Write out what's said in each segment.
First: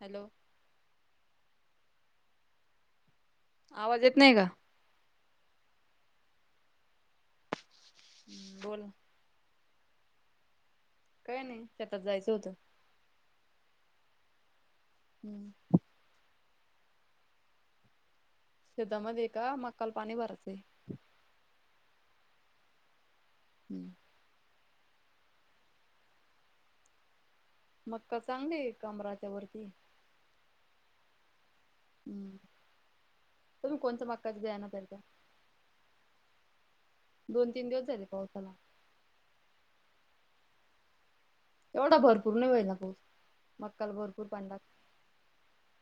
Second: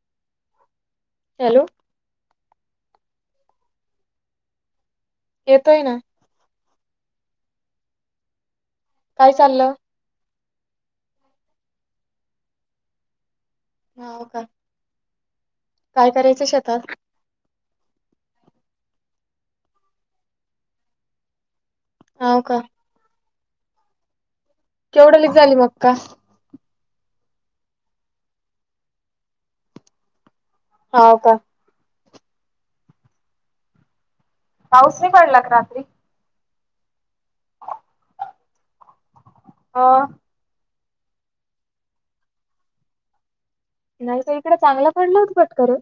Hello. Hello आवाज येत नाही का? येतोय ना हम्म बोला काय चाललं? काय नाही शेतात जायचं होतं. हा हो का? हम्म काय करायचं शेतात? शेता मध्ये का मक्का ला पाणी भरायचंय? हो का? हम्म केवढा ली झाली मक्का? मक्का चांगलीये कमराच्या वरती हाव का. हम्म तुम्ही कोणतं मक्काचं बियाणं पेरता? पाऊस नाही पडला का रात्री दोन-तीन दिवस झाले पावसाला. हा एवढा भरपूर नाही ना पाऊस. मक्काला नाही भरपूर ताई पाणी इकडं लागत चांगला पडला होता पटकरत.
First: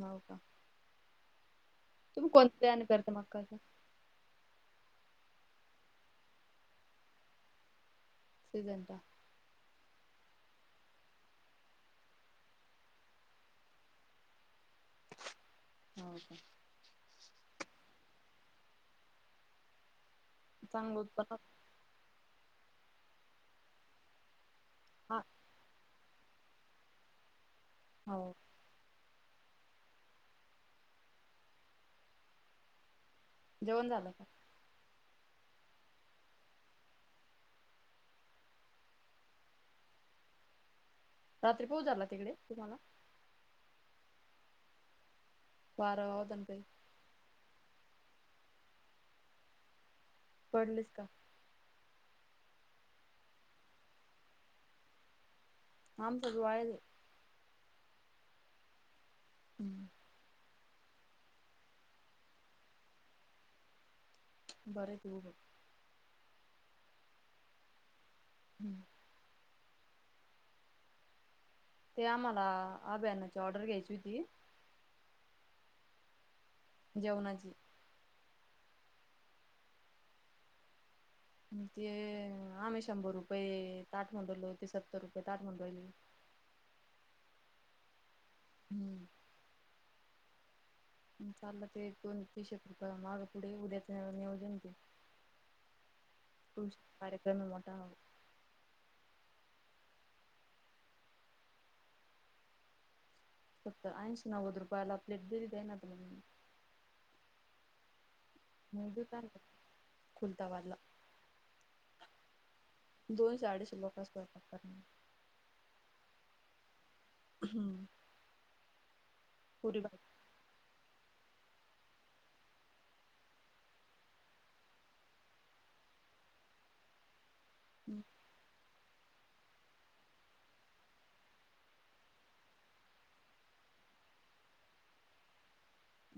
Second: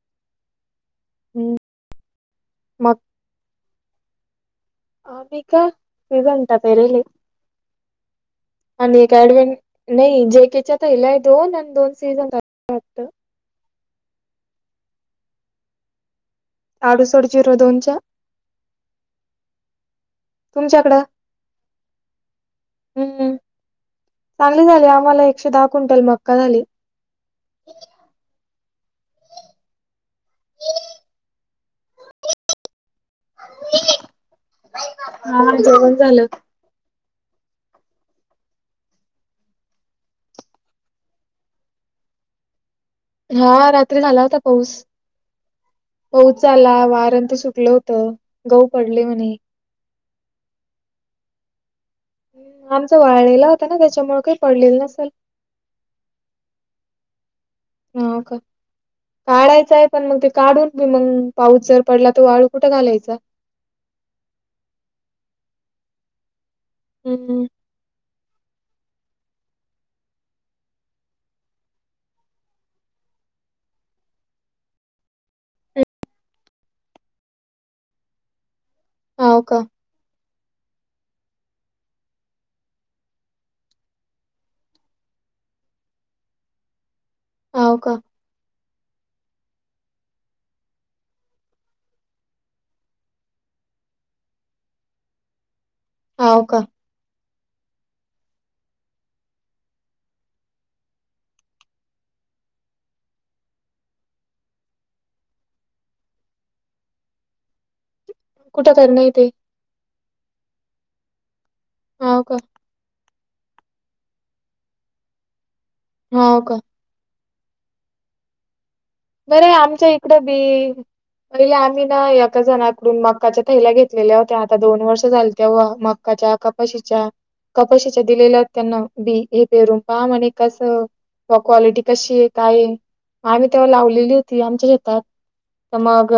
हो का हम्म तुम्ही कोणतं बियाणं मग पेरता मक्काचं? आम्ही का पेजेंटा पेरले. सीझनला आणि एक [unintelligible] नाही जेकेच्या थेल्या दोन आणि दोन [unintelligible] हो का. आडुसट झिरो दोनच्या. चांगलं तुमच्याकडं उत्पन्न हम्म. चांगलं झालय हा आम्हाला एकशे दहा क्विंटल मक्का झालय. हो. जेवण झालं का? हो जेवण झालं. रात्री पाऊस झाला तिकडे तुम्हाला? हा रात्री झाला होता वारा होता पाऊस-पाऊस ना काही झाला वारं नं तें सुटलं. तं गहू पडले म्हणे. पडलेच का? आमचा वाळलेला होता ना त्याच्यामुळे काही पडलेलं नसेल. आमचा तर वाळा हे हा का हम्म. काढयचंय पण मग ते काढून मग पाऊस जर पडला तर वाळू कुठं घालायचं? बरं हाय तें उभं हाय हम्म. हम्म ते आम्हाला अभ्यानाची ऑर्डर घ्यायची होती. [unintelligible] जेवणाची. हा का? ते आम्ही शंभर रुपये ताठ म्हणून राहिलो, ते सत्तर रुपये ताठ म्हणून राहिले. हो का. हम्म. चालला ते दोन तीशेट रुपया मागं पुढे उद्याच नियोजन ते. हाव का तुमचत कार्यक्रम य मोटा आइनशी नव्वद रुपयाला प्लेट दिली तेयन तर मंग कुठं कर मूवी नाही ते कार, खुलतावाल्ला. हाव का दोनशे अडीशे लोकांचा स्वयंपाक करणार. हो का. हम्म. बरय आमच्या इकडं बी पहिले आम्ही ना एका जणाकडून मक्काच्या थैल्या घेतलेल्या होत्या, आता दोन वर्ष झाले त्येव्हा मग मकाच्या, कपाशीच्या, कपाशीच्या दिलेल्याय त्यांन बी, हे पेरूम पहा म्हणे कसं, क्वालिटी कशीय कायय. आम्ही तेव्हा लावलेली होती आमच्या शेतात,, तर मग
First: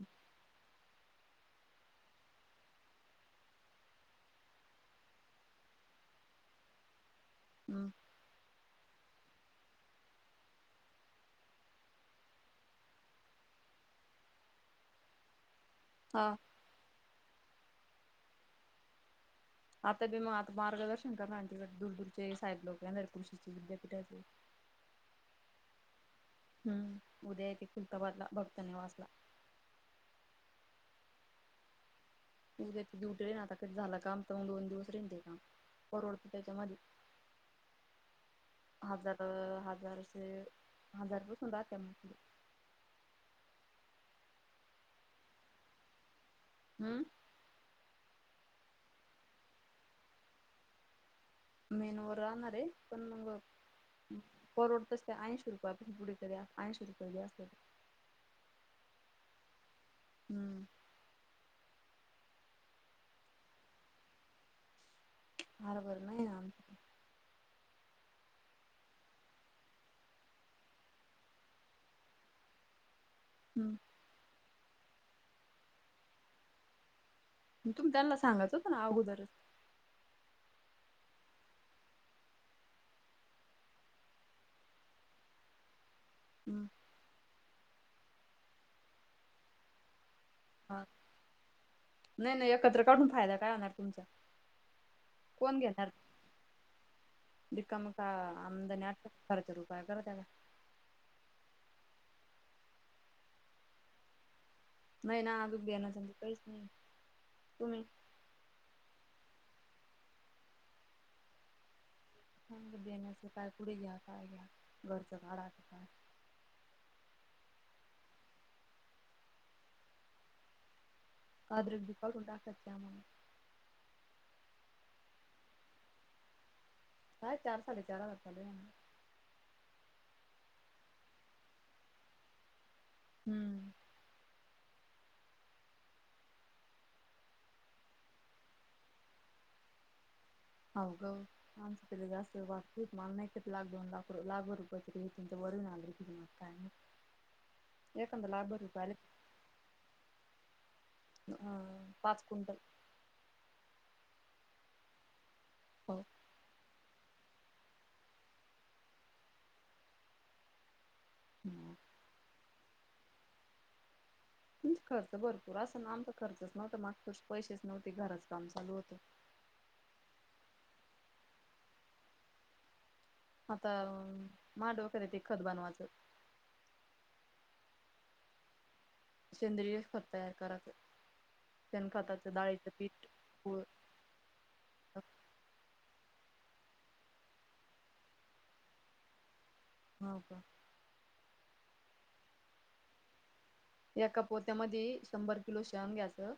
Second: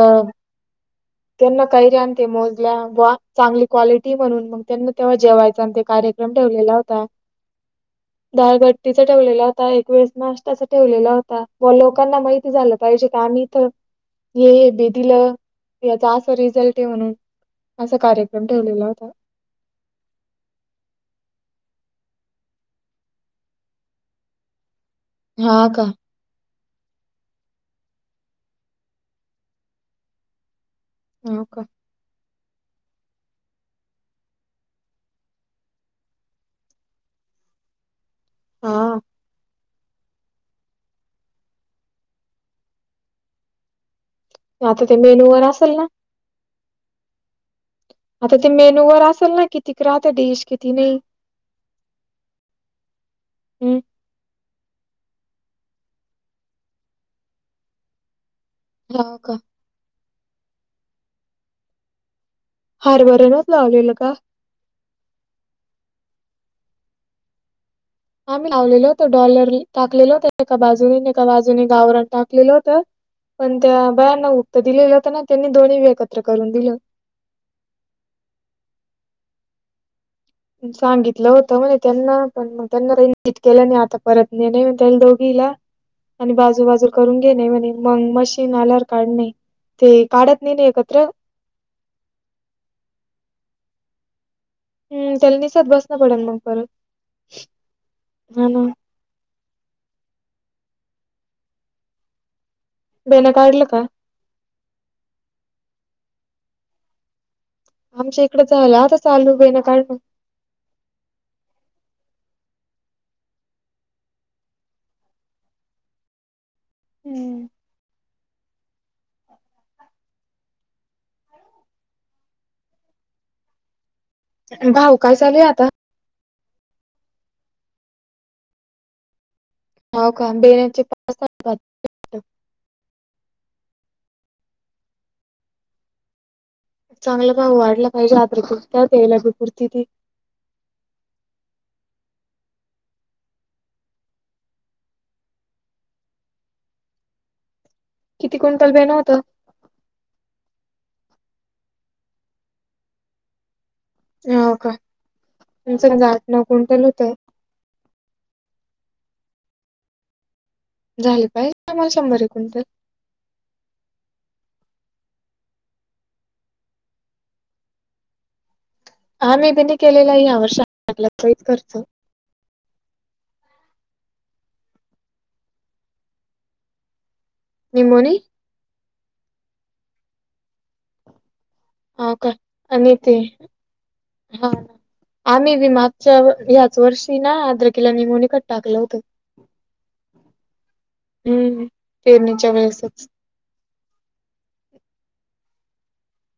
त्यांना कैर्या आणी ते मोजल्या, वा चांगली क्वालिटीय म्हणून त्यांना तेव्हा जेवायचान ते कार्यक्रम ठेवलेला होता. हम्म डाळगट्टीचा ठेवलेला होता, एक वेळेस नाष्ट्ताचा ठेवलेला होता, वा लोकांना माहिती झालं पाहिजे का आम्ही तर हे हे बी दीलं याचा असं हा रिझल्ट आहे म्हणून,, असा कार्यक्रम ठेवलेला होता. आता बी म मार्गदर्शन करणार, त दुरदूरचे साहेब लोक नर कृशीचे विद्यापीठाचे. हा का. हम्म,, उद्या येती खूल्ताबादला भक्त निवासला. हो का. त ड्युटी रेन आता कध झालं काम, तर दोन दिवस रेन ते काम, परवडते त्याच्या मधी. [inaudible] हा हजार हजारशे हजार रुपे सु होधा त्या आता ते मेनू वर असल ना. हं आता ते मेन्यू वर असल ना कितीक राहते डिश कितीक नई. मीनु वर राहणार रे,, पण मंग हम्म. परवडते असते, ऐशीरुपये पासुन कुठेतरी ऐंशी रुपये जास्त हो का. हम्म हार वरणूच लावलेलं का? हारभरं नई ना आम्ही लावलेल होतो, डॉलर टाकलेलो होत एका बाजूने आन एका बाजूने गावराण टाकलेलं होतं. पण हम्म त्या बायांना उक्त दिलेलं होतं ना, त्यांनी दोन्हीबी एकत्र करून दिलं. म तुम्ही त्यांना सांगायचं होतं ना आगोदरच. सांगितलं होत म्हणे त्यांना, पण मग त्यांना रट इतकन केलं नाही आता परत न नाही त्याला दोघीला. [inaudible] आणि हम्म बाजूबाजू करून घेणे म्हणे, मग मशीन आल्यावर काढणे, ते काढत नाही ना हा एकत्र नाही नाही एकत्र काढून फायदा काय होणार तुमचा हम्म त्याला कोण निसत घेणार? बसणं पडेल मग परत रिकाम का हा ना आम दनी आट फरच रूपय करत आल्या. बेनं काढलं का? नाही ना अजून बेन काहीच नाही तुम्ही. आमच्या इकडं झालं आजच चालू बेन काढलं. हम, बेनच काय पुढे घ्या का घ घरचं काढ काय. हम्म, आदृिकॉल [unintelligible] सत मग भाऊ काय चालू आता. काय चार साडे चार हजार चालू हाय म्हणे. होव का, बेनाची पा ''--'' हम्म, चांगलं भा वाढला पाहिजे आ्र कुती यायलागी कुर्ती ती. हावग. आमचं तरी जास्त वाग मला नाहीतरी लाकडाऊ लाख लाखोर रुपया तरी तुं वरून आलं कि, काय माहीत. किती क्विंटल बेणं होतं. अ, पाच क्विंटल. होव का, आमच हो आठ नऊ क्विंटल होतं. झाल काय पाहिजेमला शंभर क्विंटल. तुमच खर्च भरपूर असा ना आमचा खर्च नव्हतं माग त पैसेच नव्हते घरच काम चालू होतं. हा मी पण केलेला या [inaudible] वर्षात करतो आता माडवखर य ते खत बनवायचं. निमोनि. सेंद्रिय खत तयार करायचं शेण हा खाताच का डाळीचं आणि पीठ ते गु ळ. हा ना, आम्ही बी मागच्या ह्याच वर्षी ना आदरकीला निमोनि खत टाकलं होतं. हाव का, हम्म, पेरणीच्या वेळेसच. एका पोत्यामधी शंभर किलो शयन घ्यायचं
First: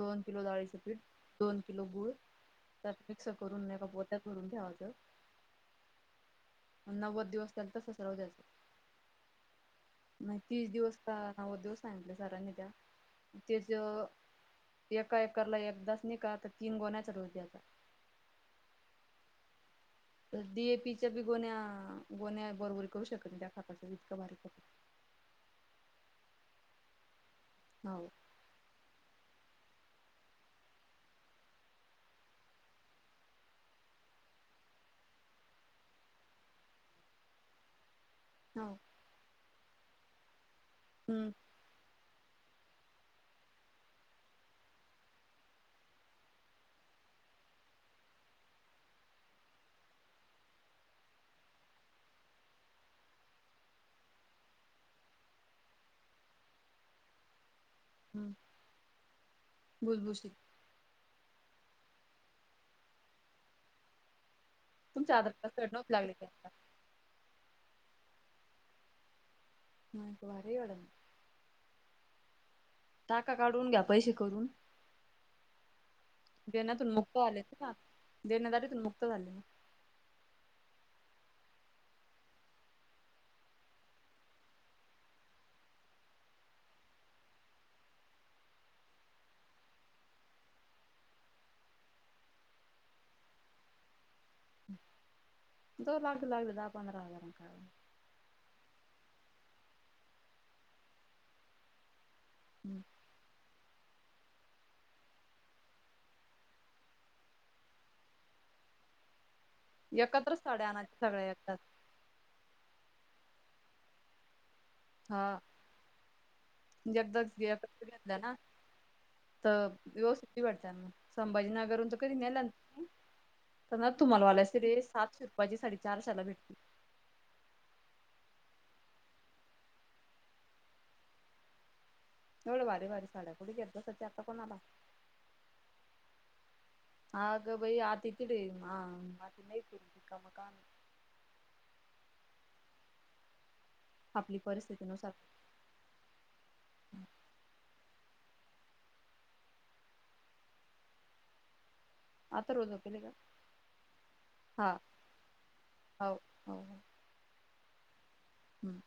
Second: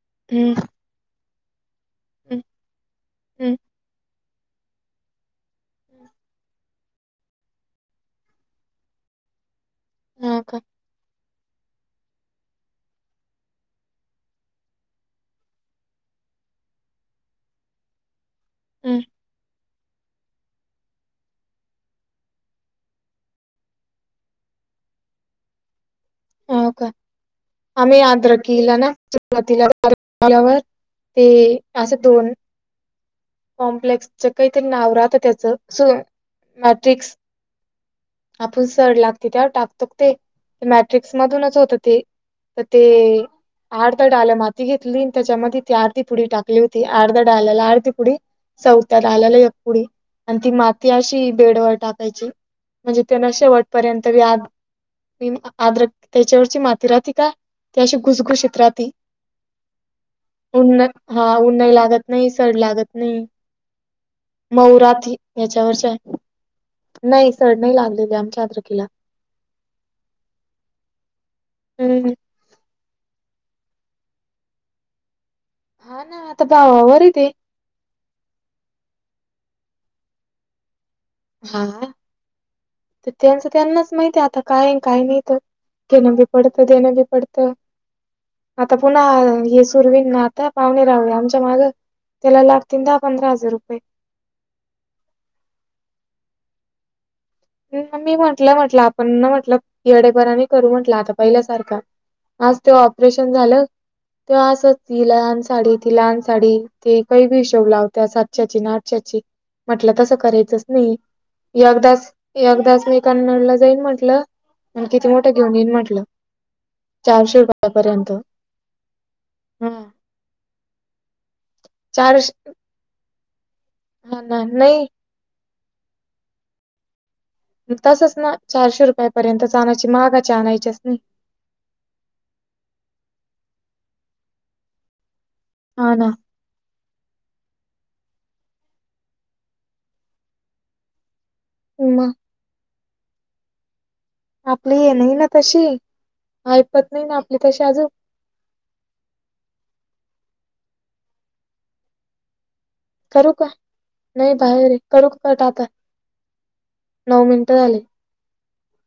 दोन किलो हम्म डाळीच पीठ. दोन किलो गुळ हम्म त्यात मिक्स हम्म करून एका पोत्यात भरून ठेवायच. अन नव्वद दिवस त्याला तस च राहू द्यायच. नाही हो का तीस दिवस का नव्वद दिवस सांगितले सरांनी त्या तीस दी''--'' एका एकरला एकदाच निका तर तीन गोण्या चढवत्या आत्ता. हम्म, तर डीएपी च्या बी गोन्या गोन्या बरोबरी करू शकत नाही त्या खातच्या इतकां भारी खत. हाव काय हो आम्ही आद्रकिला ना. चरातिला [inaudible] आल्यावर ते असं दोन कॉम्प्लेक्सच कायतरी नाव राहत त्याचं स मॅट्रिक्स. आपुण हो सड लागते त्यावर टाकत्यात ते मॅटिक. ट्रिक्स हम्म मधूनच होत ते तर ते. अर्ध्या डाळ माती घेतली आणि त्याच्यामध्ये ती आर्धी पुडी टाकली होती अर्ध्या डाल्याला आर्धी पुडी. चवत्या डाल्याला एक पुढि आणि ती माती अशी बेडवर टाकायची. म्हणजे तेना शेवटपर्यंत तरी आ आद्रकतेवरची माती राहते का. ती अशी हम्म खूसखुशित राहती. भुसभुशीत उन्नत हा, उन्नई लागत नाही सड लागत नाही. मऊ राहती तुमच्या आधार कार्ड सड याच्यावरच्या, नव्हती लागली त्यांना नाही सड नाही लागलेले आमच्या अदरकीला [unintelligible] हम्म टाका काढून घ्या पैशे करून हा ना आता देण्यातून भावावर आहे मुक्त ते झालेत ना देणदारीतून मुक्त झाले. हा, ते त्यांचं त्यांनाच माहिती आहे आता काय आहे काय नाही ते घेणं बी पडतं देणं बी पडतं. आता पुन्हा हे सुरू होईन ना आता पाहुणे रावळे आमच्या मागं. त्याला लागतील दहा पंधरा हजार रुपये. [unintelligible] दहा पंधरा हजारांन काय होत मी म्हंटलंय म्हटलं आपण म्हटलं येडेपनानी करू म्हटलं आता पहिल्या सारखं आज त्यो हम्म ऑपरेशन झालं. त असच हीला आन साडी तीला आन साडी ती काही बी हिशोब लावत्या सातशाची ना आठशाची म्हटलं तसं एकत्रच करायचंच साड्या नाही आणायच्या सगळ्या एकदाच यगदाच यगदाच मी कन्नडला जाईन म्हंटलं आणि किती मोठं हा घेऊन येईन म्हंटलं एकदा चारशे एकत्र रुपयापर्यंत. घेतल्या ना तर व्यवस्था होती वाटतं त्याना संभाजीनगरहुन तर कधी चारशे नेला [unintelligible] हा तुम्हाला ना वाल्यासि रे नाही सातशे रुपयाची साडी चारशेला भेटती तसच ना चारशे रुपयापर्यंतच आणायची महागाची आणायच्याच नाही एवढं भारी भारी साड्या कुट घेत बसायच्या आता कोणाला हा ना आग बाई आती तीड आहे, आ आती नाही करू देत रिकाम कामे ऊमा आपली हे नाही ना तशी ऐपत नाही ना आपली तशी आजू आथर्व झोपेल का? करू का, नाही बाहेरे हा आहे, करू कट आता हो नऊ मिनटं झाली. हम